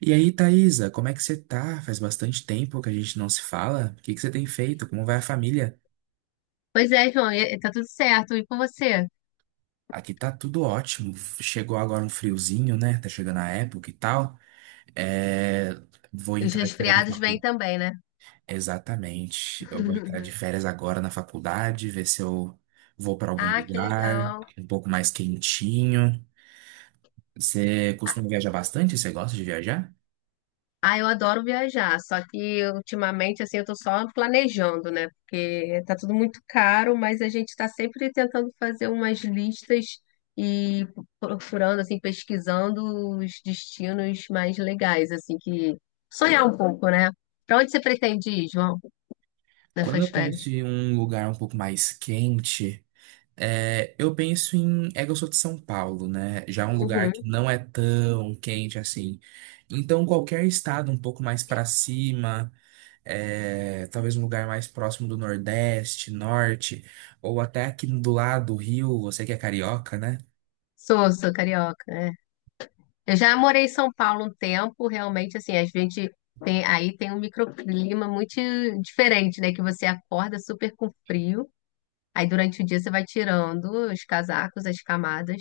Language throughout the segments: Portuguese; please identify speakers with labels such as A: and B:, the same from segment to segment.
A: E aí, Thaisa, como é que você tá? Faz bastante tempo que a gente não se fala. O que que você tem feito? Como vai a família?
B: Pois é, João, tá tudo certo. E com você?
A: Aqui tá tudo ótimo. Chegou agora um friozinho, né? Tá chegando a época e tal. É... Vou
B: Os
A: entrar de férias na
B: resfriados vêm
A: faculdade.
B: também, né?
A: Exatamente. Eu vou entrar de férias agora na faculdade, ver se eu vou pra algum
B: Ah, que
A: lugar
B: legal.
A: um pouco mais quentinho. Você costuma viajar bastante? Você gosta de viajar?
B: Ah, eu adoro viajar, só que ultimamente, assim, eu tô só planejando, né? Porque tá tudo muito caro, mas a gente tá sempre tentando fazer umas listas e procurando, assim, pesquisando os destinos mais legais, assim, que sonhar um pouco, né? Pra onde você pretende ir, João,
A: Quando
B: nessas
A: eu
B: férias?
A: penso em um lugar um pouco mais quente, É, eu penso em. É que eu sou de São Paulo, né? Já é um lugar que
B: Uhum.
A: não é tão quente assim. Então, qualquer estado um pouco mais para cima, talvez um lugar mais próximo do Nordeste, Norte, ou até aqui do lado do Rio, você que é carioca, né?
B: Sou, sou carioca, é. Eu já morei em São Paulo um tempo, realmente, assim, a gente tem, aí tem um microclima muito diferente, né? Que você acorda super com frio, aí durante o dia você vai tirando os casacos, as camadas,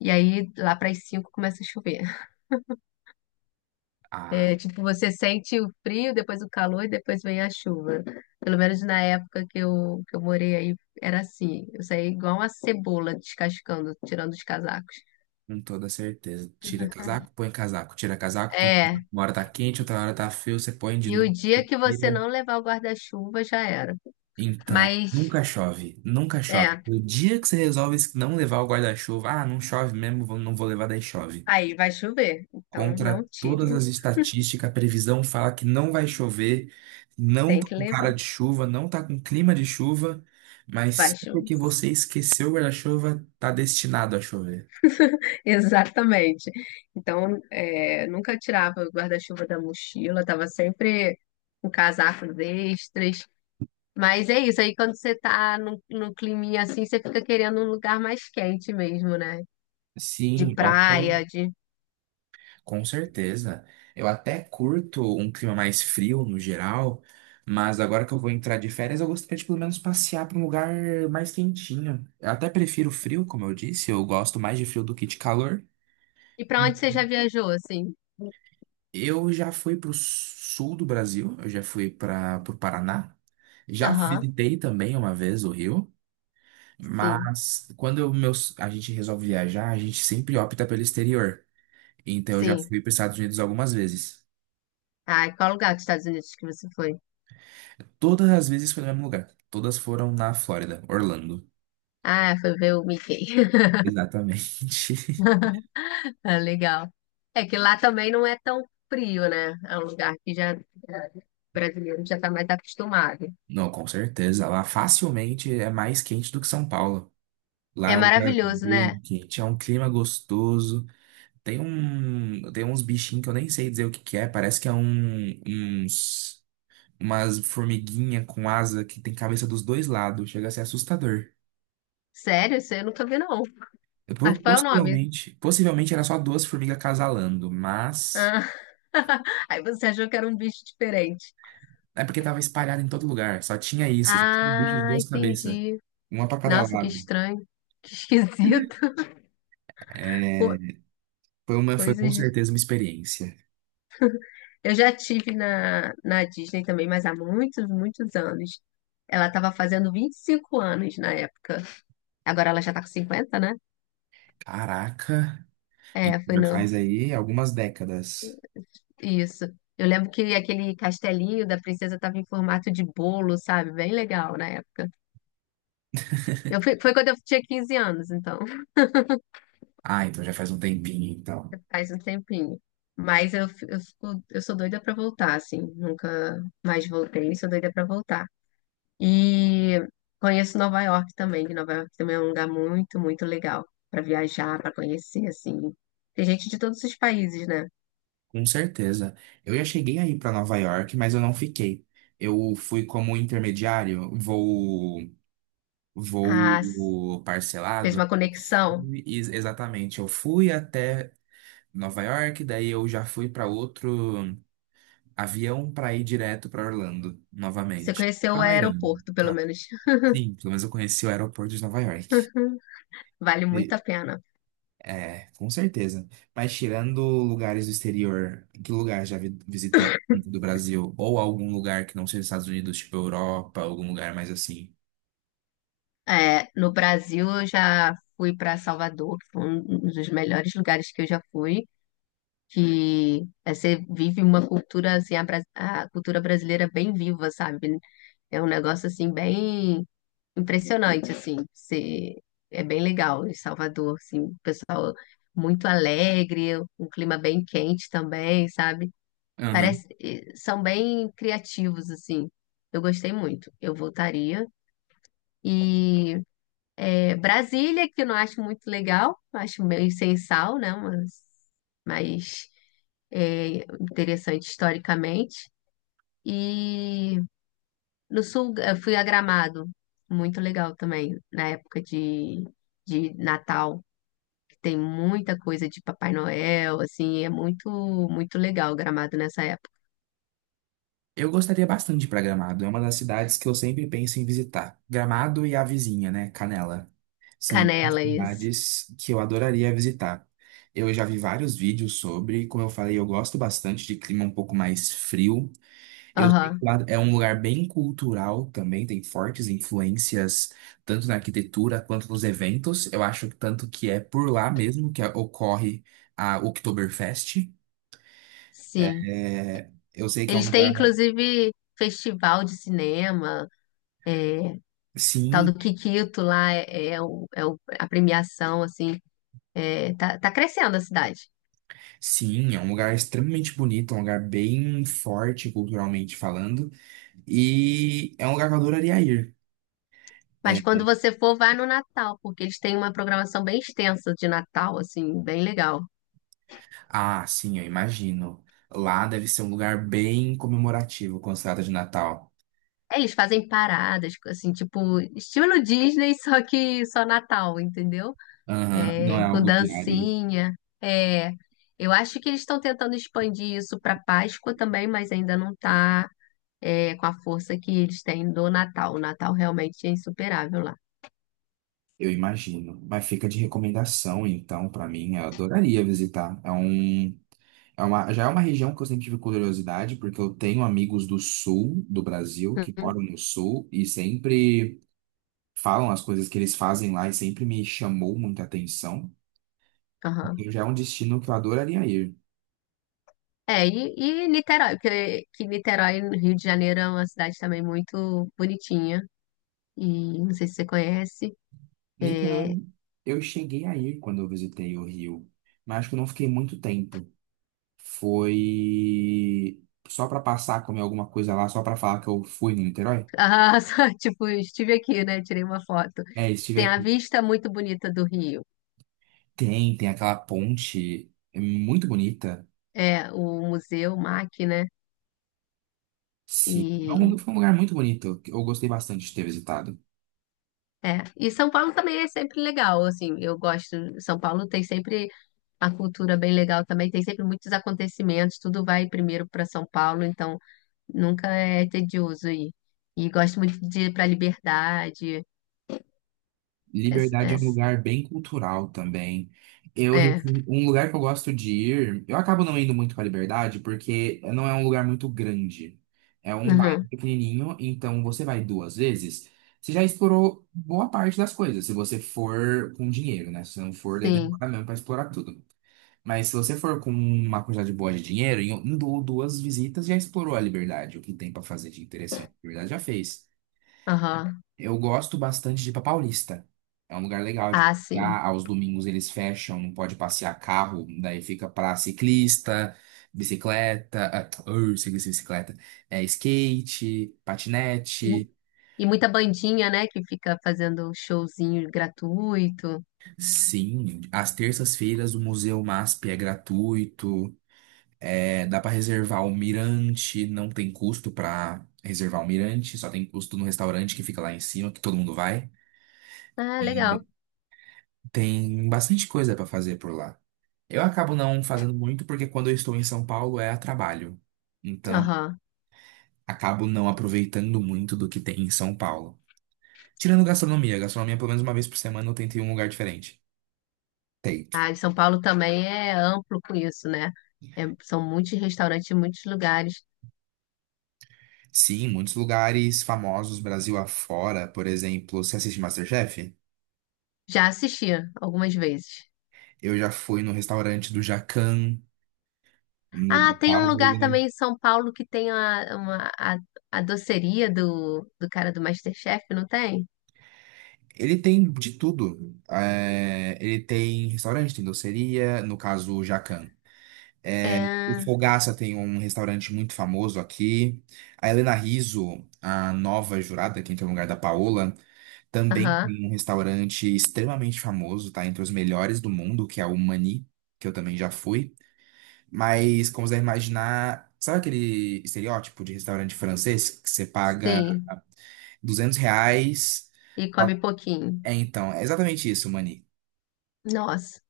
B: e aí lá para as cinco começa a chover.
A: Ah,
B: É, tipo, você sente o frio, depois o calor, e depois vem a chuva. Pelo menos na época que eu morei aí, era assim. Eu saía igual uma cebola descascando, tirando os casacos.
A: com toda certeza. Tira casaco, põe casaco. Tira casaco, põe casaco.
B: É,
A: Uma hora tá quente, outra hora tá frio, você põe de
B: e o
A: novo,
B: dia
A: você
B: que você
A: tira.
B: não levar o guarda-chuva já era.
A: Então,
B: Mas
A: nunca chove, nunca chove.
B: é,
A: O dia que você resolve não levar o guarda-chuva, ah, não chove mesmo, não vou levar, daí chove.
B: aí vai chover. Então não
A: Contra todas
B: tire,
A: as estatísticas, a previsão fala que não vai chover, não
B: tem
A: tá
B: que
A: com cara
B: levar.
A: de chuva, não tá com clima de chuva,
B: Vai
A: mas só
B: chover.
A: porque você esqueceu o guarda-chuva, tá destinado a chover.
B: Exatamente. Então, é, nunca tirava o guarda-chuva da mochila, tava sempre com casacos extras. Mas é isso, aí quando você tá num climinha assim, você fica querendo um lugar mais quente mesmo, né? De
A: Sim, até.
B: praia, de...
A: Com certeza. Eu até curto um clima mais frio no geral, mas agora que eu vou entrar de férias, eu gostaria de pelo menos passear para um lugar mais quentinho. Eu até prefiro frio, como eu disse, eu gosto mais de frio do que de calor.
B: E pra onde você já viajou, assim?
A: Eu já fui para o sul do Brasil, eu já fui para o Paraná, já
B: Aham,
A: visitei também uma vez o Rio,
B: sim,
A: mas a gente resolve viajar, a gente sempre opta pelo exterior. Então eu já
B: sim.
A: fui para os Estados Unidos algumas vezes.
B: Ah, e qual lugar dos Estados Unidos que você foi?
A: Todas as vezes foi no mesmo lugar. Todas foram na Flórida, Orlando.
B: Ah, foi ver o Mickey.
A: Exatamente.
B: É legal. É que lá também não é tão frio, né? É um lugar que já o brasileiro já tá mais acostumado.
A: Não, com certeza. Lá facilmente é mais quente do que São Paulo. Lá
B: É
A: é um lugar
B: maravilhoso,
A: bem
B: né?
A: quente, é um clima gostoso. Tem uns bichinhos que eu nem sei dizer o que que é. Parece que é um, uns, umas formiguinha com asa que tem cabeça dos dois lados. Chega a ser assustador.
B: Sério, isso eu nunca vi, não.
A: Eu
B: Mas
A: Po-
B: qual é o nome?
A: Possivelmente, possivelmente era só duas formigas casalando, mas
B: Ah. Aí você achou que era um bicho diferente.
A: é porque tava espalhado em todo lugar, só tinha isso, só tinha um bicho de
B: Ah,
A: duas cabeças,
B: entendi.
A: uma pra cada
B: Nossa, que
A: lado.
B: estranho. Que esquisito.
A: É,
B: Co-
A: foi com
B: Coisas.
A: certeza uma experiência.
B: Eu já tive na Disney também, mas há muitos, muitos anos. Ela estava fazendo 25 anos na época. Agora ela já tá com 50, né?
A: Caraca, então
B: É, foi
A: já
B: no
A: faz aí algumas décadas.
B: isso. Eu lembro que aquele castelinho da princesa estava em formato de bolo, sabe? Bem legal na época. Foi quando eu tinha 15 anos, então
A: Ah, então já faz um tempinho, então.
B: faz um tempinho. Mas eu, eu, eu sou doida pra voltar, assim. Nunca mais voltei, sou doida pra voltar. E conheço Nova York também, que Nova York também é um lugar muito, muito legal pra viajar, pra conhecer, assim. Tem gente de todos os países, né?
A: Com certeza. Eu já cheguei aí pra Nova York, mas eu não fiquei. Eu fui como intermediário, voo
B: Ah, s-
A: voo
B: fez
A: parcelado.
B: uma conexão.
A: Exatamente, eu fui até Nova York, daí eu já fui para outro avião para ir direto para Orlando
B: Você
A: novamente.
B: conheceu o
A: Para Miami, no
B: aeroporto, pelo
A: caso.
B: menos.
A: Sim, pelo menos eu conheci o aeroporto de Nova York.
B: Vale muito
A: E-
B: a pena.
A: é, com certeza. Mas tirando lugares do exterior, que lugar visitou dentro do Brasil? Ou algum lugar que não seja os Estados Unidos, tipo Europa, algum lugar mais assim?
B: É, no Brasil, eu já fui para Salvador, que foi um dos melhores lugares que eu já fui. Que é, você vive uma cultura, assim, a cultura brasileira bem viva, sabe? É um negócio, assim, bem impressionante, assim. Você, é bem legal em Salvador, assim, o pessoal muito alegre, um clima bem quente também, sabe? Parece, e são bem criativos, assim. Eu gostei muito. Eu voltaria. E é, Brasília, que eu não acho muito legal, acho meio sem sal, né? Mas é interessante historicamente. E no sul eu fui a Gramado, muito legal também, na época de Natal, que tem muita coisa de Papai Noel, assim, é muito, muito legal o Gramado nessa época.
A: Eu gostaria bastante de ir para Gramado. É uma das cidades que eu sempre penso em visitar. Gramado e a vizinha, né? Canela. São duas
B: Canela, isso.
A: cidades que eu adoraria visitar. Eu já vi vários vídeos sobre, como eu falei, eu gosto bastante de clima um pouco mais frio. Eu sei que
B: Aham,
A: lá é um lugar bem cultural também, tem fortes influências tanto na arquitetura quanto nos eventos. Eu acho que tanto que é por lá mesmo que ocorre a Oktoberfest.
B: sim.
A: É, eu sei que é um
B: Eles têm,
A: lugar.
B: inclusive, festival de cinema. Tal do
A: Sim,
B: Kikito lá é, a premiação, assim, é, tá, tá crescendo a cidade.
A: Sim, é um lugar extremamente bonito, é um lugar bem forte culturalmente falando, e é um lugar que eu adoraria ir.
B: Mas
A: É,
B: quando você for, vai no Natal, porque eles têm uma programação bem extensa de Natal, assim, bem legal.
A: Ah, sim, eu imagino. Lá deve ser um lugar bem comemorativo quando se trata de Natal.
B: É, eles fazem paradas, assim, tipo, estilo Disney, só que só Natal, entendeu?
A: Aham, não é
B: É, com
A: algo diário,
B: dancinha. É, eu acho que eles estão tentando expandir isso para Páscoa também, mas ainda não tá, é, com a força que eles têm do Natal. O Natal realmente é insuperável
A: eu imagino. Mas fica de recomendação, então, pra mim, eu adoraria visitar. Já é uma região que eu sempre tive curiosidade, porque eu tenho amigos do sul do Brasil
B: lá.
A: que moram no sul e sempre falam as coisas que eles fazem lá e sempre me chamou muita atenção.
B: Aham.
A: Então já é um destino que eu adoraria ir.
B: É, e Niterói, porque que Niterói, no Rio de Janeiro, é uma cidade também muito bonitinha. E não sei se você conhece. É...
A: Literalmente, eu cheguei a ir quando eu visitei o Rio, mas acho que eu não fiquei muito tempo. Foi só para passar, comer alguma coisa lá, só para falar que eu fui no Niterói.
B: Ah, só, tipo, estive aqui, né? Tirei uma foto.
A: É, estive
B: Tem a
A: aqui.
B: vista muito bonita do Rio.
A: Tem aquela ponte é muito bonita.
B: É, o Museu MAC, né?
A: Sim,
B: E,
A: foi um lugar muito bonito que Eu gostei bastante de ter visitado.
B: é. E São Paulo também é sempre legal, assim, eu gosto. São Paulo tem sempre a cultura bem legal também, tem sempre muitos acontecimentos, tudo vai primeiro para São Paulo, então nunca é tedioso aí. E gosto muito de ir pra liberdade. Es-
A: Liberdade é um
B: es-
A: lugar bem cultural também.
B: É,
A: Um lugar que eu gosto de ir, eu acabo não indo muito para Liberdade porque não é um lugar muito grande. É um bairro
B: uhum,
A: pequenininho, então você vai duas vezes, você já explorou boa parte das coisas, se você for com dinheiro, né? Se não for, daí
B: sim,
A: demora mesmo para explorar tudo. Mas se você for com uma quantidade boa de dinheiro, em um ou duas visitas já explorou a Liberdade, o que tem para fazer de interessante. A Liberdade já fez.
B: aham,
A: Eu gosto bastante de ir pra Paulista. É um lugar legal de
B: ah,
A: passear.
B: sim.
A: Aos domingos eles fecham, não pode passear carro, daí fica pra ciclista, bicicleta, ah, ur, ciclista, e bicicleta, é, skate,
B: E, mu-
A: patinete.
B: e muita bandinha, né, que fica fazendo showzinho gratuito.
A: Sim, às terças-feiras o Museu MASP é gratuito. É, dá pra reservar o mirante, não tem custo pra reservar o mirante, só tem custo no restaurante que fica lá em cima, que todo mundo vai.
B: Ah,
A: E
B: legal.
A: tem bastante coisa pra fazer por lá. Eu acabo não fazendo muito porque quando eu estou em São Paulo é a trabalho. Então,
B: Aham.
A: acabo não aproveitando muito do que tem em São Paulo. Tirando gastronomia, gastronomia pelo menos uma vez por semana eu tento ir em um lugar diferente. Tento.
B: Ah, e São Paulo também é amplo com isso, né? É, são muitos restaurantes, muitos lugares.
A: Sim, muitos lugares famosos Brasil afora, por exemplo, você assiste MasterChef?
B: Já assisti algumas vezes.
A: Eu já fui no restaurante do Jacan, no da
B: Ah, tem um
A: Paola.
B: lugar também em São Paulo que tem a doceria do cara do MasterChef, não tem?
A: Ele tem de tudo. É, ele tem restaurante, tem doceria, no caso o Jacan. É, O
B: É,
A: Fogaça tem um restaurante muito famoso aqui. A Helena Rizzo, a nova jurada que entra no lugar da Paola, também
B: aham,
A: tem um restaurante extremamente famoso, tá? Entre os melhores do mundo, que é o Mani, que eu também já fui. Mas, como você deve imaginar, sabe aquele estereótipo de restaurante francês que você paga
B: sim.
A: 200 reais?
B: E come pouquinho.
A: É, então, é exatamente isso, Mani.
B: Nossa.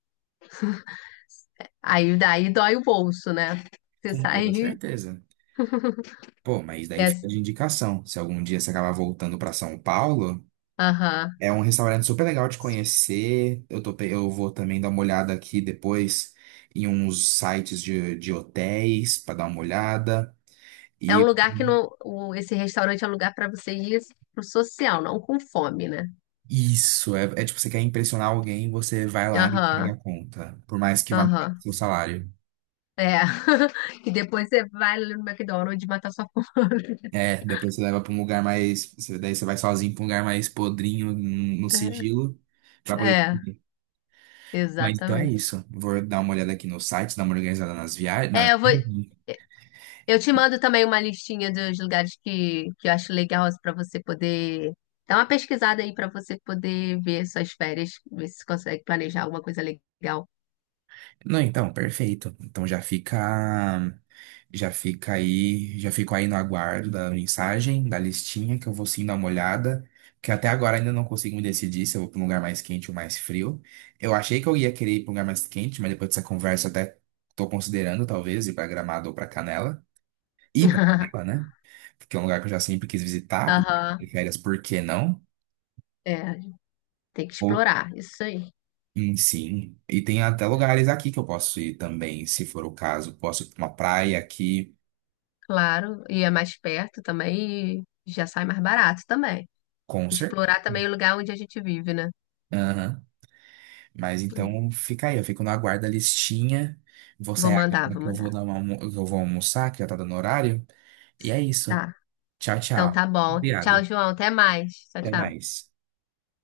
B: Aí daí dói o bolso, né? Você
A: Com toda
B: sai.
A: certeza. Pô, mas daí
B: É,
A: fica de indicação. Se algum dia você acabar voltando para São Paulo.
B: aham.
A: É um restaurante super legal de conhecer. Eu vou também dar uma olhada aqui depois em uns sites de hotéis para dar uma olhada.
B: É um
A: E
B: lugar que não. Esse restaurante é um lugar para você ir assim, pro social, não com fome, né?
A: isso, é tipo, você quer impressionar alguém, você vai lá e paga
B: Aham,
A: a conta. Por mais que vá
B: aham.
A: seu salário.
B: É. E depois você vai ali no McDonald's matar sua fome.
A: É, depois você leva para daí você vai sozinho para um lugar mais podrinho, no sigilo, para poder
B: É,
A: comer. Mas então é
B: exatamente.
A: isso. Vou dar uma olhada aqui no site, dar uma organizada nas viagens,
B: É, eu vou, eu te mando também uma listinha dos lugares que eu acho legal para você poder dar uma pesquisada aí para você poder ver suas férias, ver se consegue planejar alguma coisa legal.
A: Não, então, perfeito. Já fica aí, já fico aí no aguardo da mensagem, da listinha, que eu vou sim dar uma olhada, que até agora ainda não consigo me decidir se eu vou para um lugar mais quente ou mais frio. Eu achei que eu ia querer ir para um lugar mais quente, mas depois dessa conversa até estou considerando talvez ir para Gramado ou para Canela. Ir para Canela, né? Porque é um lugar que eu já sempre quis visitar, porque
B: Aham,
A: férias, por que não?
B: é, tem que explorar, isso aí,
A: Sim, e tem até lugares aqui que eu posso ir também, se for o caso. Posso ir pra uma praia aqui,
B: claro, e é mais perto também e já sai mais barato também.
A: concert.
B: Explorar também o lugar onde a gente vive, né?
A: Aham. Mas então fica aí, eu fico na guarda listinha. Vou
B: Vou
A: sair
B: mandar,
A: agora
B: vou
A: que eu vou
B: mandar.
A: dar que eu vou almoçar, que já tá dando horário. E é isso.
B: Tá,
A: Tchau,
B: então
A: tchau.
B: tá bom. Tchau,
A: Obrigado.
B: João, até mais. Tchau,
A: Até
B: tchau.
A: mais.